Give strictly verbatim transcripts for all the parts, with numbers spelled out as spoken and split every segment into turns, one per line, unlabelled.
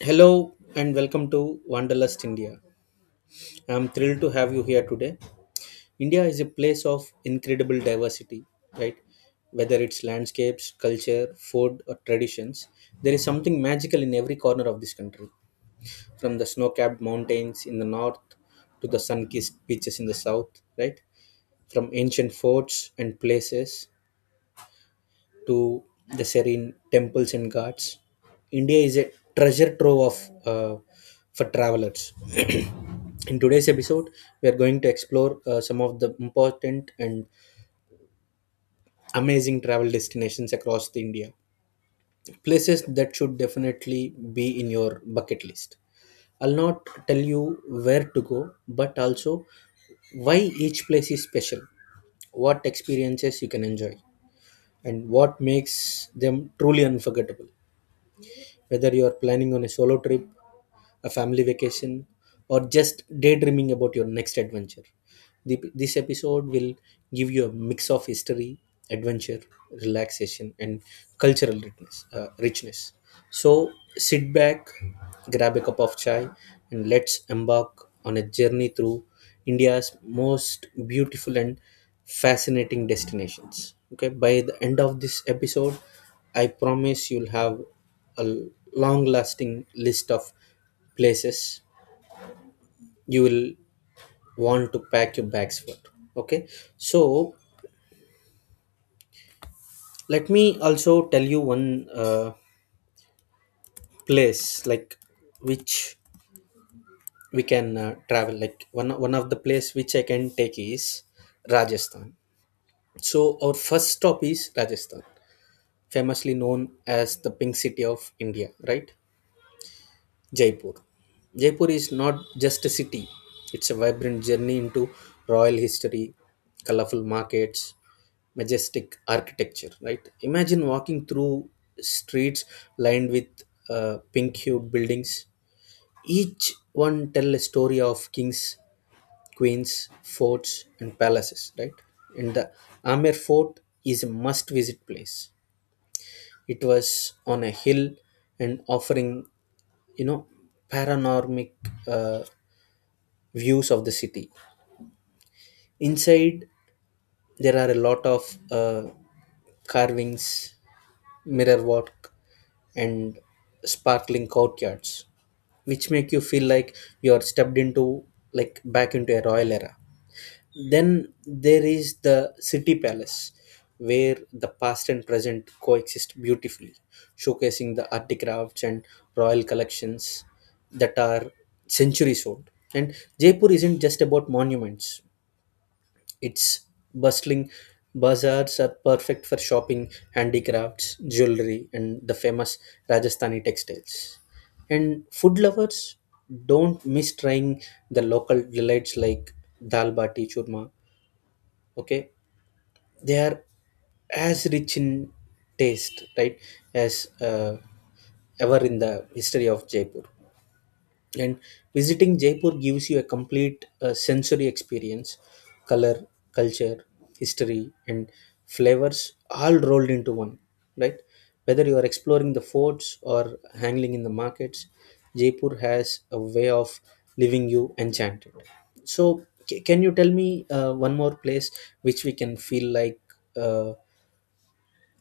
Hello and welcome to Wanderlust India. I'm thrilled to have you here today. India is a place of incredible diversity, right? Whether it's landscapes, culture, food, or traditions, there is something magical in every corner of this country. From the snow capped mountains in the north to the sun kissed beaches in the south, right? From ancient forts and places to the serene temples and ghats. India is a treasure trove of uh, for travelers. In today's episode, we are going to explore uh, some of the important and amazing travel destinations across the India. Places that should definitely be in your bucket list. I'll not tell you where to go, but also why each place is special, what experiences you can enjoy, and what makes them truly unforgettable. Whether you're planning on a solo trip, a family vacation, or just daydreaming about your next adventure, the, this episode will give you a mix of history, adventure, relaxation, and cultural richness. Uh, richness. So sit back, grab a cup of chai, and let's embark on a journey through India's most beautiful and fascinating destinations. Okay, by the end of this episode, I promise you'll have a long lasting list of places you will want to pack your bags for. Okay, so let me also tell you one uh, place, like, which we can uh, travel, like, one one of the place which I can take is Rajasthan. So our first stop is Rajasthan, famously known as the Pink City of India, right? Jaipur. Jaipur is not just a city, it's a vibrant journey into royal history, colorful markets, majestic architecture. Right, imagine walking through streets lined with uh, pink hued buildings, each one tell a story of kings, queens, forts and palaces, right? And the Amer Fort is a must visit place. It was on a hill and offering, you know, panoramic uh, views of the city. Inside, there are a lot of uh, carvings, mirror work, and sparkling courtyards, which make you feel like you're stepped into, like, back into a royal era. Then there is the city palace, where the past and present coexist beautifully, showcasing the art crafts and royal collections that are centuries old. And Jaipur isn't just about monuments, its bustling bazaars are perfect for shopping handicrafts, jewelry, and the famous Rajasthani textiles. And food lovers, don't miss trying the local delights like dal bati churma. Okay, they are as rich in taste, right, as uh, ever in the history of Jaipur. And visiting Jaipur gives you a complete uh, sensory experience: color, culture, history and flavors all rolled into one, right? Whether you are exploring the forts or hanging in the markets, Jaipur has a way of leaving you enchanted. So ca- can you tell me uh, one more place which we can feel like, uh,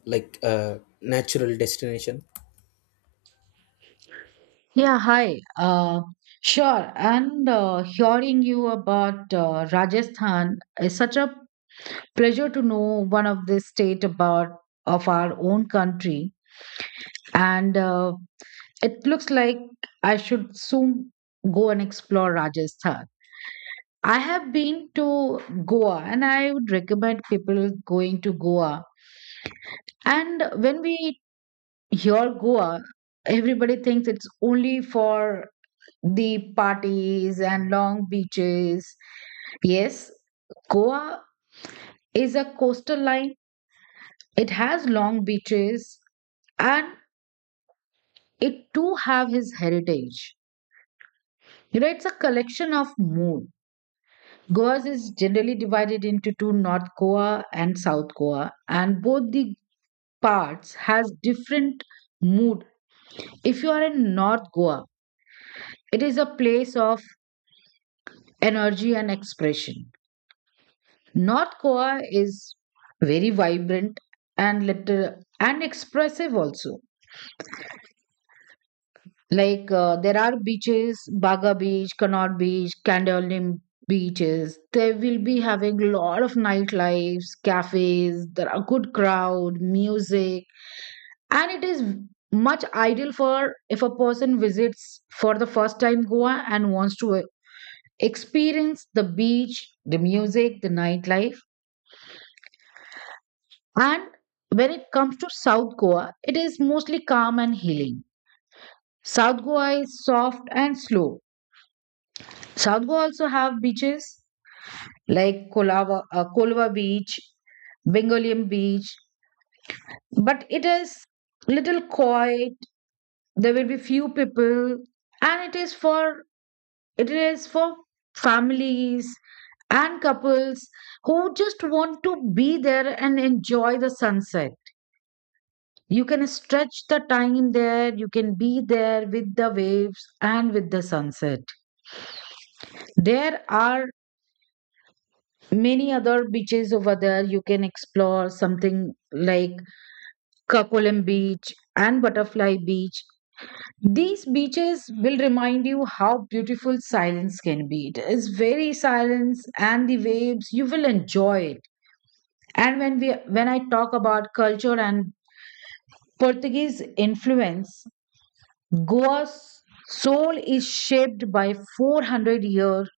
like a natural destination?
Yeah, hi. Uh, sure. And uh, hearing you about uh, Rajasthan is such a pleasure to know one of the state about of our own country. And uh, it looks like I should soon go and explore Rajasthan. I have been to Goa, and I would recommend people going to Goa. And when we hear Goa, everybody thinks it's only for the parties and long beaches. Yes, Goa is a coastal line. It has long beaches and it too have his heritage. You know, it's a collection of mood. Goa is generally divided into two, North Goa and South Goa, and both the parts has different mood. If you are in North Goa, it is a place of energy and expression. North Goa is very vibrant and little and expressive also. Like uh, there are beaches, Baga Beach, Connaught Beach, Candolim beaches. They will be having a lot of nightlives, cafes. There are good crowd, music, and it is much ideal for if a person visits for the first time Goa and wants to experience the beach, the music, the nightlife. And when it comes to South Goa, it is mostly calm and healing. South Goa is soft and slow. South Goa also have beaches like Kolava, uh, Kolva Beach, Bengalim Beach, but it is little quiet. There will be few people, and it is for it is for families and couples who just want to be there and enjoy the sunset. You can stretch the time there, you can be there with the waves and with the sunset. There are many other beaches over there you can explore, something like Kakolam Beach and Butterfly Beach. These beaches will remind you how beautiful silence can be. It is very silence and the waves, you will enjoy it. And when we when I talk about culture and Portuguese influence, Goa's soul is shaped by four hundred years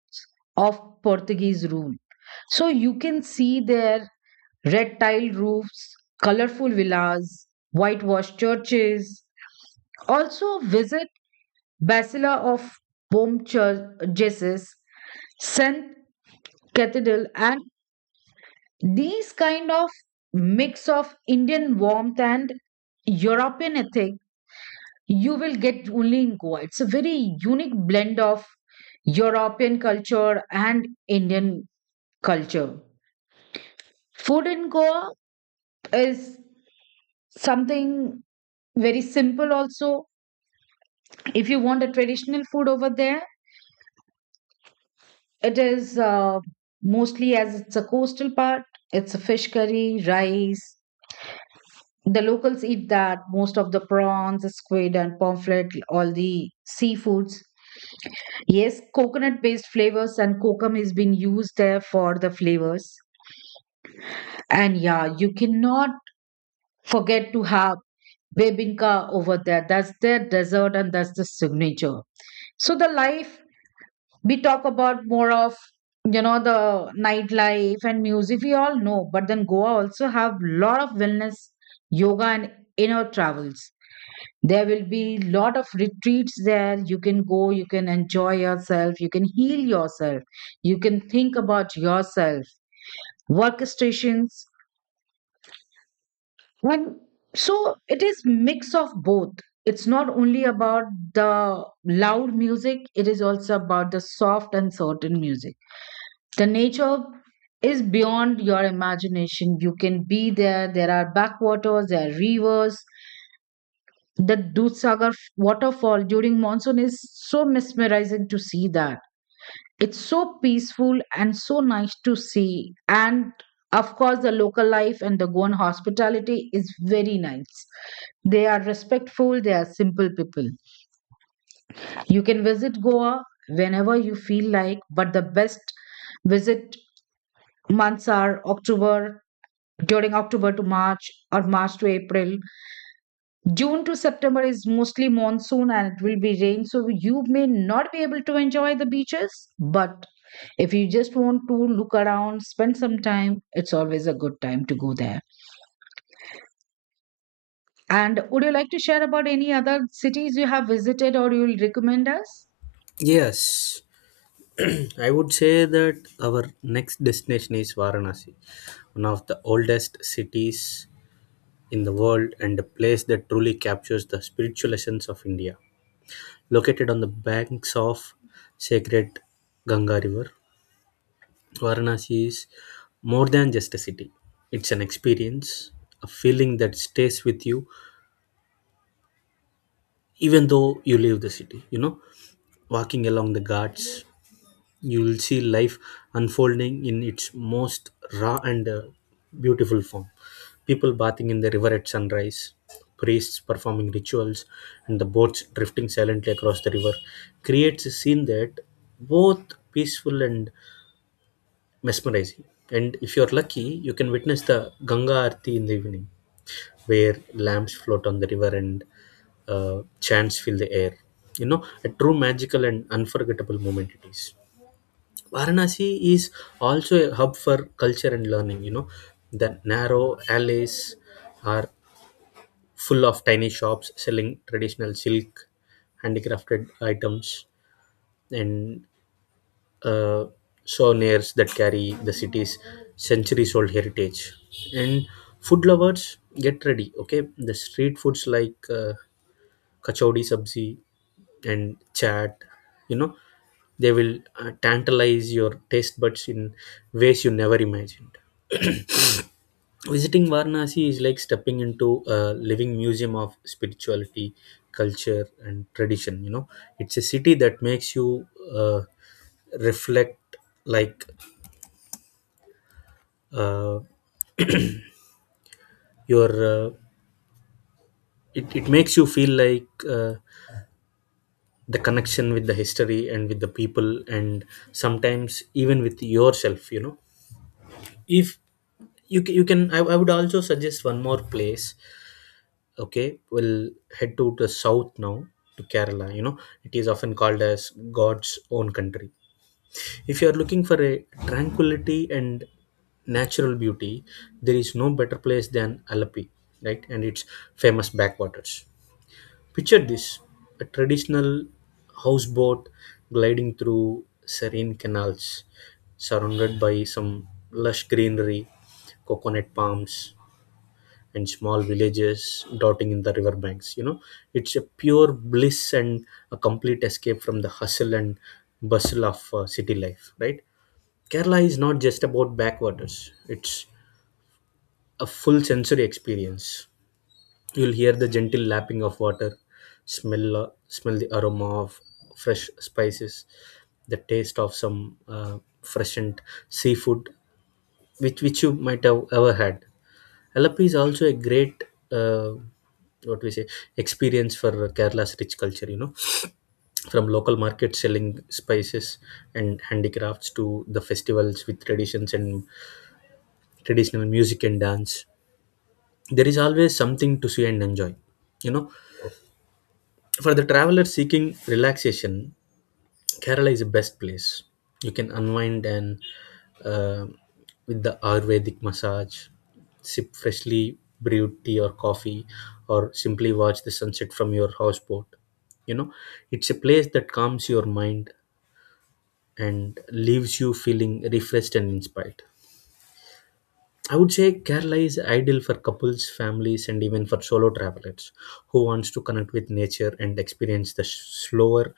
of Portuguese rule. So you can see their red tiled roofs, colorful villas, whitewashed churches. Also visit Basila of Bom Church, Jesus, Saint Cathedral, and these kind of mix of Indian warmth and European ethic you will get only in Goa. It's a very unique blend of European culture and Indian culture. Food in Goa is something very simple, also. If you want a traditional food over there, it is uh, mostly as it's a coastal part, it's a fish curry, rice. The locals eat that, most of the prawns, squid, and pomfret, all the seafoods. Yes, coconut based flavors and kokum is being used there for the flavors. And yeah, you cannot forget to have bebinka over there. That's their dessert and that's the signature. So the life we talk about more of, you know, the nightlife and music we all know, but then Goa also have lot of wellness, yoga and inner travels. There will be lot of retreats there, you can go, you can enjoy yourself, you can heal yourself, you can think about yourself, workstations, and so it is mix of both. It's not only about the loud music, it is also about the soft and certain music. The nature is beyond your imagination. You can be there, there are backwaters, there are rivers. The Dudhsagar waterfall during monsoon is so mesmerizing to see that. It's so peaceful and so nice to see. And of course, the local life and the Goan hospitality is very nice. They are respectful, they are simple people. You can visit Goa whenever you feel like, but the best visit months are October, during October to March or March to April. June to September is mostly monsoon and it will be rain, so you may not be able to enjoy the beaches. But if you just want to look around, spend some time, it's always a good time to go there. And would you like to share about any other cities you have visited or you'll recommend us?
Yes, I would say that our next destination is Varanasi, one of the oldest cities in the world and a place that truly captures the spiritual essence of India. Located on the banks of sacred Ganga River, Varanasi is more than just a city. It's an experience, a feeling that stays with you even though you leave the city. You know, walking along the ghats, you will see life unfolding in its most raw and uh, beautiful form. People bathing in the river at sunrise, priests performing rituals, and the boats drifting silently across the river creates a scene that both peaceful and mesmerizing. And if you're lucky, you can witness the Ganga Aarti in the evening, where lamps float on the river and uh, chants fill the air. You know, a true magical and unforgettable moment it is. Varanasi is also a hub for culture and learning. You know, the narrow alleys are full of tiny shops selling traditional silk, handicrafted items, and uh, souvenirs that carry the city's centuries old heritage. And food lovers, get ready, okay? The street foods like uh, kachodi sabzi and chat, you know, they will uh, tantalize your taste buds in ways you never imagined. Visiting Varanasi is like stepping into a living museum of spirituality, culture and tradition. You know, it's a city that makes you uh, reflect, like uh, your uh, it, it makes you feel like uh, the connection with the history and with the people and sometimes even with yourself, you know. If you ca- you can, I, I would also suggest one more place. Okay, we'll head to the south now, to Kerala. You know, it is often called as God's own country. If you are looking for a tranquility and natural beauty, there is no better place than Alapi, right? And its famous backwaters. Picture this: a traditional houseboat gliding through serene canals, surrounded by some lush greenery, coconut palms and small villages dotting in the riverbanks. You know, it's a pure bliss and a complete escape from the hustle and bustle of uh, city life, right? Kerala is not just about backwaters, it's a full sensory experience. You'll hear the gentle lapping of water, smell, uh, smell the aroma of fresh spices, the taste of some uh, freshened seafood, which, which you might have ever had. Halappi is also a great, uh, what we say, experience for Kerala's rich culture. You know, from local markets selling spices and handicrafts to the festivals with traditions and traditional music and dance. There is always something to see and enjoy. You know, for the traveler seeking relaxation, Kerala is the best place. You can unwind and, uh, with the Ayurvedic massage, sip freshly brewed tea or coffee, or simply watch the sunset from your houseboat. You know, it's a place that calms your mind and leaves you feeling refreshed and inspired. I would say Kerala is ideal for couples, families, and even for solo travelers who wants to connect with nature and experience the slower,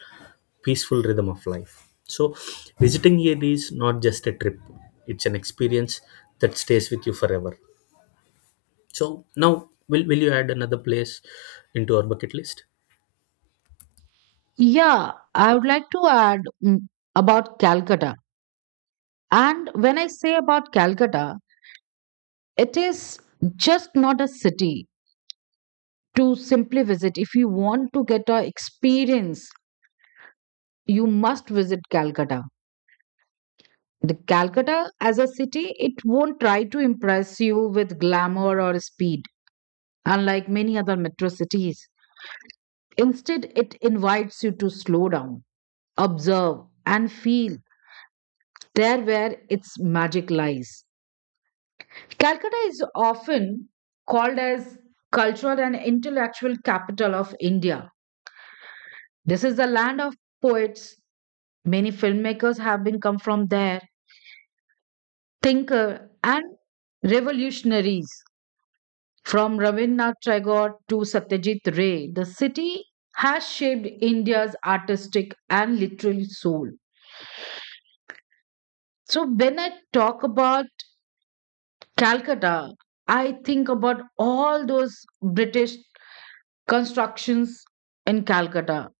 peaceful rhythm of life. So, visiting here is not just a trip; it's an experience that stays with you forever. So, now will will you add another place into our bucket list?
Yeah, I would like to add mm, about Calcutta. And when I say about Calcutta, it is just not a city to simply visit. If you want to get a experience, you must visit Calcutta. The Calcutta as a city, it won't try to impress you with glamour or speed, unlike many other metro cities. Instead, it invites you to slow down, observe, and feel. There where its magic lies. Calcutta is often called as cultural and intellectual capital of India. This is the land of poets. Many filmmakers have been come from there, thinker and revolutionaries. From Rabindranath Tagore to Satyajit Ray, the city has shaped India's artistic and literary soul. So, when I talk about Calcutta, I think about all those British constructions in Calcutta.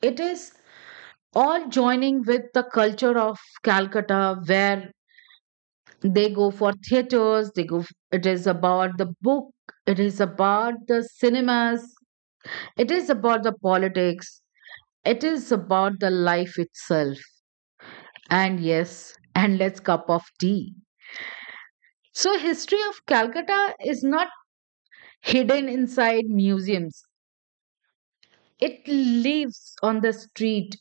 It is all joining with the culture of Calcutta, where they go for theaters, they go, it is about the book, it is about the cinemas, it is about the politics, it is about the life itself, and yes, and let's cup of tea. So history of Calcutta is not hidden inside museums, it lives on the street.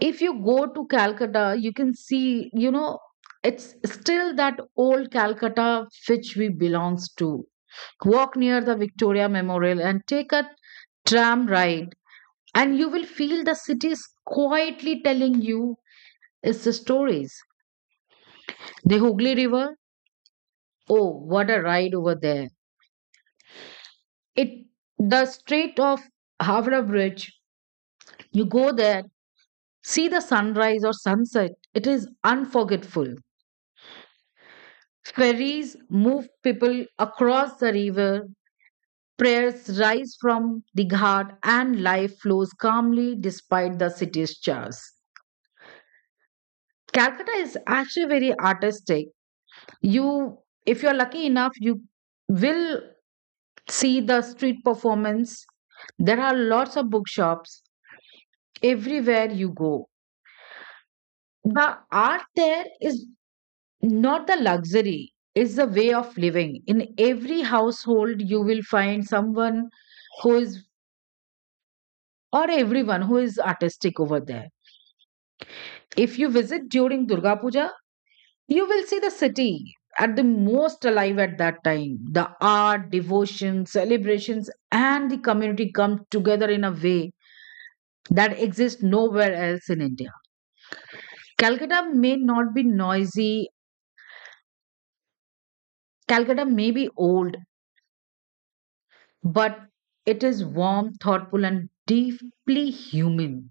If you go to Calcutta, you can see, you know, it's still that old Calcutta which we belongs to. Walk near the Victoria Memorial and take a tram ride, and you will feel the city is quietly telling you its stories. The Hooghly River, oh, what a ride over there! It the Strait of Havra Bridge. You go there, see the sunrise or sunset. It is unforgettable. Ferries move people across the river. Prayers rise from the ghat, and life flows calmly despite the city's chaos. Calcutta is actually very artistic. You, if you're lucky enough, you will see the street performance. There are lots of bookshops everywhere you go. The art there is not the luxury, it's the way of living. In every household, you will find someone who is, or everyone who is artistic over there. If you visit during Durga Puja, you will see the city at the most alive at that time. The art, devotion, celebrations, and the community come together in a way that exists nowhere else in India. Calcutta may not be noisy, Calcutta may be old, but it is warm, thoughtful, and deeply human.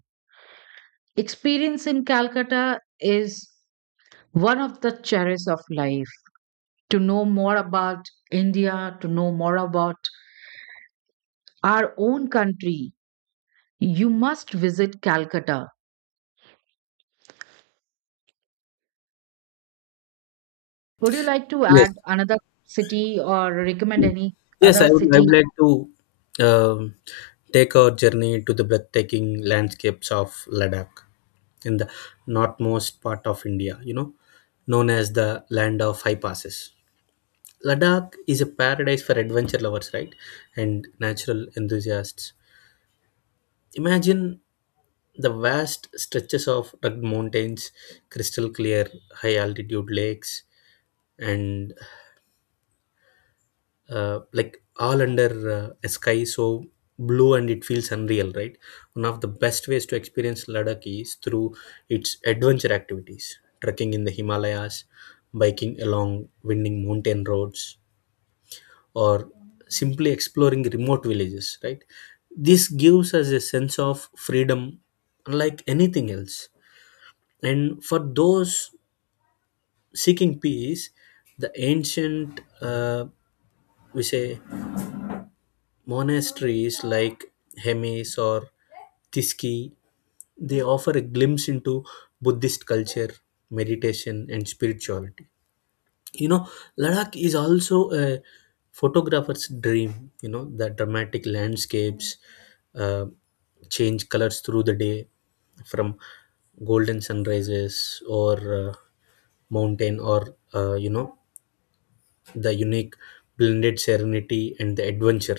Experience in Calcutta is one of the cherished of life. To know more about India, to know more about our own country, you must visit Calcutta. Would you like to
Yes.
add another city or recommend any
Yes,
other
I would, I
city?
would like to um, take our journey to the breathtaking landscapes of Ladakh in the northmost part of India, you know, known as the land of high passes. Ladakh is a paradise for adventure lovers, right? And natural enthusiasts. Imagine the vast stretches of rugged mountains, crystal clear high altitude lakes, and uh, like all under uh, a sky so blue and it feels unreal, right? One of the best ways to experience Ladakh is through its adventure activities: trekking in the Himalayas, biking along winding mountain roads, or simply exploring remote villages, right? This gives us a sense of freedom unlike anything else. And for those seeking peace, the ancient, uh, we say, monasteries like Hemis or Thiski, they offer a glimpse into Buddhist culture, meditation, and spirituality. You know, Ladakh is also a photographer's dream. You know, the dramatic landscapes uh, change colors through the day, from golden sunrises or uh, mountain or, uh, you know, the unique blended serenity and the adventure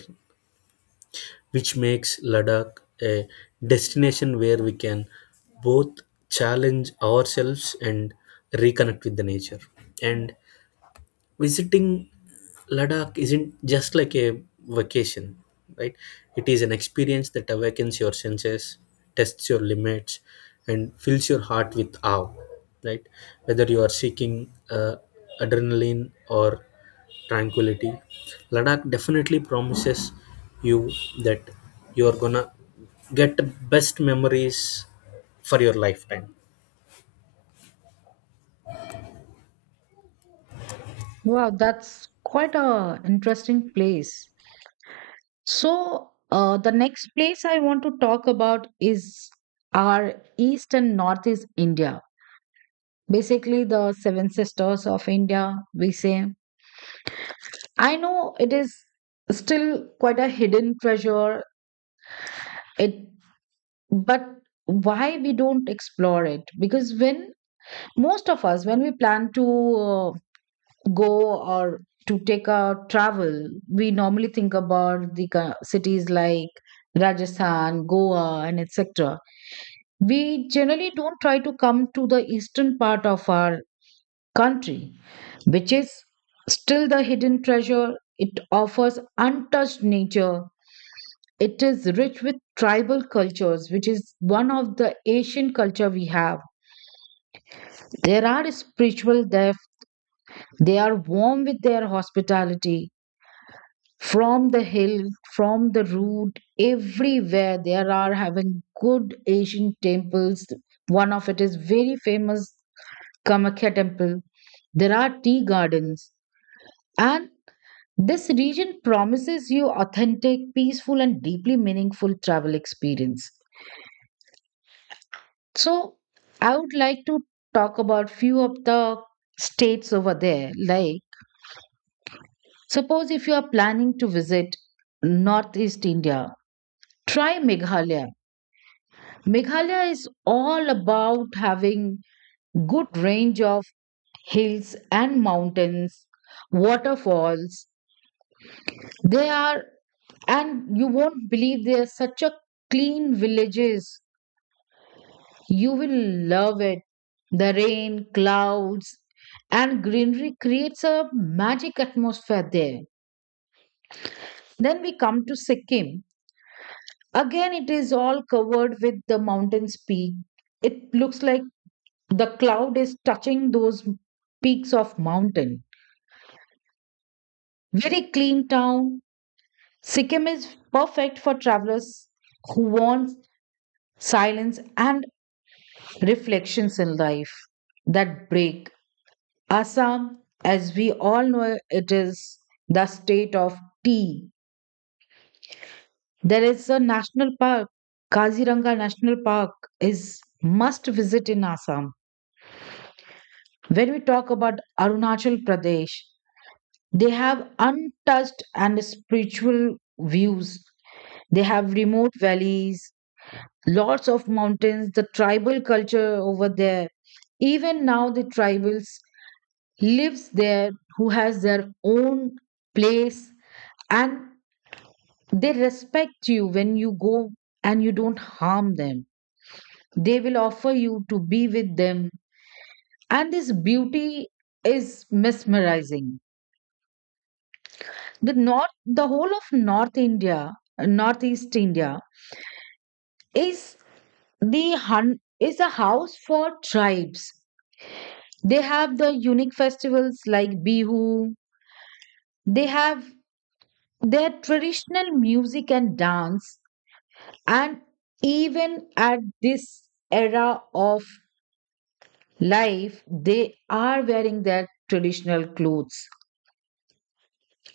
which makes Ladakh a destination where we can both challenge ourselves and reconnect with the nature. And visiting Ladakh isn't just like a vacation, right? It is an experience that awakens your senses, tests your limits, and fills your heart with awe, right? Whether you are seeking uh, adrenaline or tranquility, Ladakh definitely promises you that you are gonna get the best memories for your lifetime.
Wow, that's quite a interesting place. So, uh, the next place I want to talk about is our East and Northeast India. Basically, the Seven Sisters of India, we say. I know it is still quite a hidden treasure. It, but why we don't explore it? Because when most of us when we plan to uh, go or to take a travel, we normally think about the ki- cities like Rajasthan, Goa and etc. We generally don't try to come to the eastern part of our country, which is still the hidden treasure. It offers untouched nature, it is rich with tribal cultures which is one of the Asian culture we have. There are spiritual. They are warm with their hospitality, from the hill, from the road, everywhere. There are having good Asian temples. One of it is very famous Kamakya temple. There are tea gardens. And this region promises you authentic, peaceful, and deeply meaningful travel experience. So I would like to talk about few of the states over there, like, suppose if you are planning to visit Northeast India, try Meghalaya. Meghalaya is all about having good range of hills and mountains, waterfalls. They are, and you won't believe they are such a clean villages. You will love it. The rain, clouds, and greenery creates a magic atmosphere there. Then we come to Sikkim. Again, it is all covered with the mountain's peak. It looks like the cloud is touching those peaks of mountain. Very clean town. Sikkim is perfect for travelers who want silence and reflections in life that break. Assam, as we all know, it is the state of tea. There is a national park. Kaziranga National Park is must visit in Assam. When we talk about Arunachal Pradesh, they have untouched and spiritual views. They have remote valleys, lots of mountains, the tribal culture over there. Even now, the tribals lives there who has their own place and they respect you when you go and you don't harm them. They will offer you to be with them. And this beauty is mesmerizing. The north, the whole of North India, uh, Northeast India is the hun is a house for tribes. They have the unique festivals like Bihu, they have their traditional music and dance, and even at this era of life, they are wearing their traditional clothes,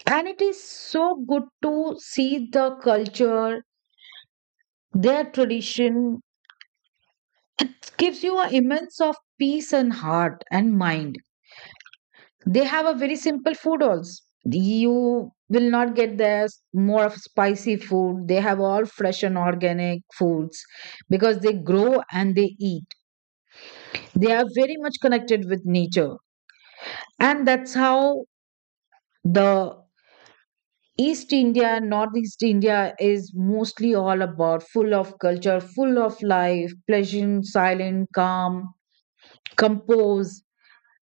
and it is so good to see the culture. Their tradition gives you an immense of peace and heart and mind. They have a very simple food also. You will not get there more of spicy food. They have all fresh and organic foods because they grow and they eat. They are very much connected with nature. And that's how the East India, Northeast India is mostly all about full of culture, full of life, pleasant, silent, calm, composed.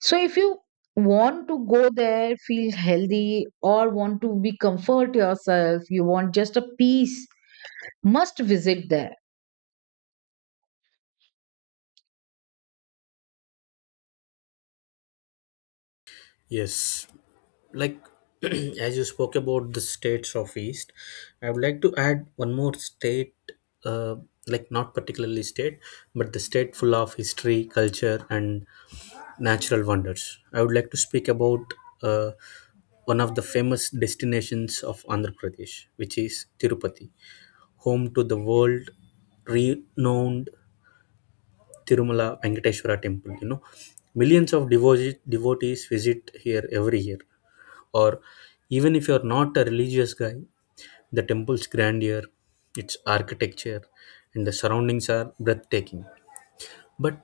So if you want to go there, feel healthy, or want to be comfort yourself, you want just a peace, must visit there.
Yes, like, as you spoke about the states of east, I would like to add one more state, uh, like not particularly state, but the state full of history, culture and natural wonders. I would like to speak about uh, one of the famous destinations of Andhra Pradesh, which is Tirupati, home to the world renowned Tirumala Venkateshwara temple. You know, millions of devotees devotees visit here every year. Or even if you're not a religious guy, the temple's grandeur, its architecture and the surroundings are breathtaking. But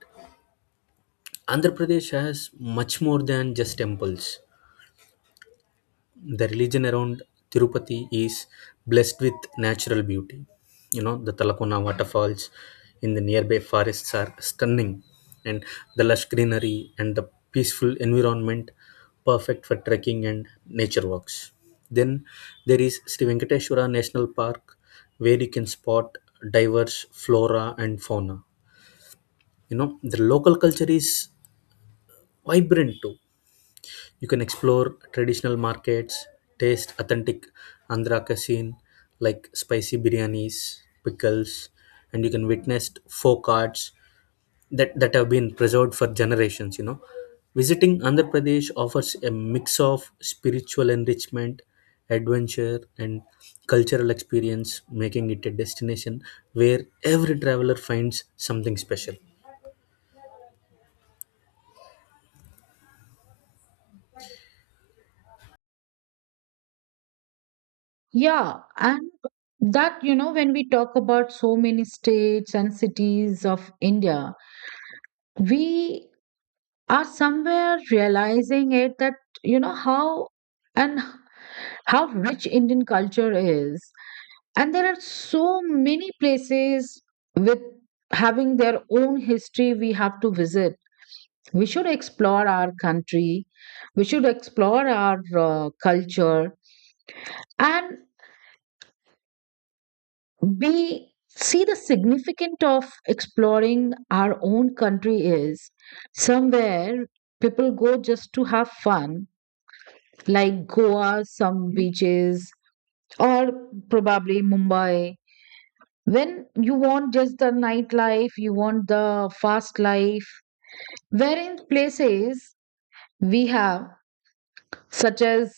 Andhra Pradesh has much more than just temples. The religion around Tirupati is blessed with natural beauty. You know, the Talakona waterfalls in the nearby forests are stunning, and the lush greenery and the peaceful environment perfect for trekking and nature walks. Then there is Sri Venkateshwara National Park, where you can spot diverse flora and fauna. You know, the local culture is vibrant too. You can explore traditional markets, taste authentic Andhra cuisine like spicy biryanis, pickles, and you can witness folk arts that, that have been preserved for generations, you know. Visiting Andhra Pradesh offers a mix of spiritual enrichment, adventure, and cultural experience, making it a destination where every traveler finds something special.
Yeah, and that you know when we talk about so many states and cities of India, we are somewhere realizing it that you know how, and how rich Indian culture is. And there are so many places with having their own history we have to visit. We should explore our country, we should explore our uh, culture, and we see the significance of exploring our own country. Is somewhere people go just to have fun, like Goa some beaches, or probably Mumbai, when you want just the nightlife, you want the fast life, wherein places we have such as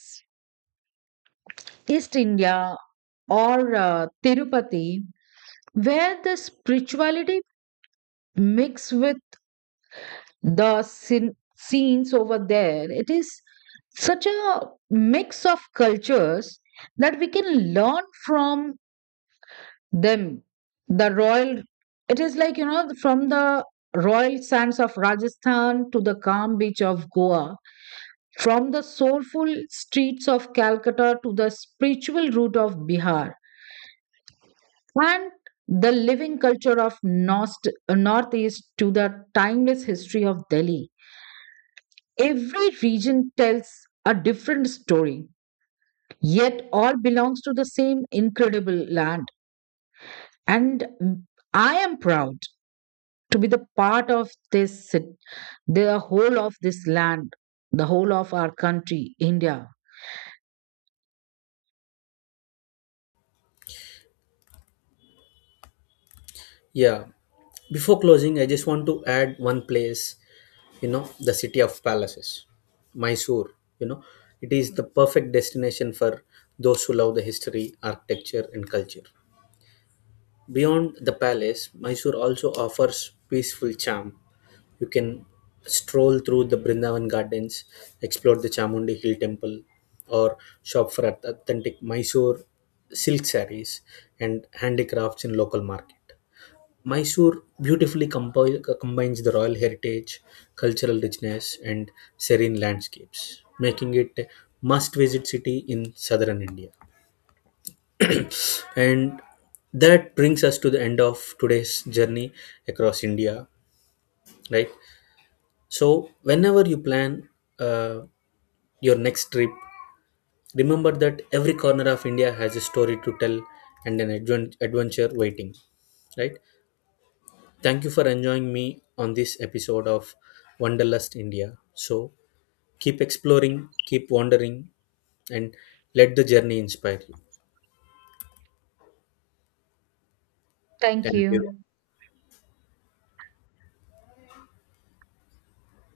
East India or uh, Tirupati, where the spirituality mixed with the sin- scenes over there. It is such a mix of cultures that we can learn from them. The royal, it is like, you know, from the royal sands of Rajasthan to the calm beach of Goa, from the soulful streets of Calcutta to the spiritual root of Bihar. And the living culture of Nost- uh, Northeast to the timeless history of Delhi. Every region tells a different story, yet all belongs to the same incredible land. And mm, I am proud to be the part of this, cit- the whole of this land, the whole of our country, India.
Yeah, before closing, I just want to add one place, you know, the city of palaces, Mysore. You know, it is the perfect destination for those who love the history, architecture and culture. Beyond the palace, Mysore also offers peaceful charm. You can stroll through the Brindavan Gardens, explore the Chamundi Hill temple, or shop for authentic Mysore silk sarees and handicrafts in local market. Mysore beautifully compi- combines the royal heritage, cultural richness, and serene landscapes, making it a must visit city in southern India. And that brings us to the end of today's journey across India, right? So, whenever you plan uh, your next trip, remember that every corner of India has a story to tell and an advent- adventure waiting, right? Thank you for enjoying me on this episode of Wanderlust India. So keep exploring, keep wandering, and let the journey inspire you.
Thank
Thank you.
you.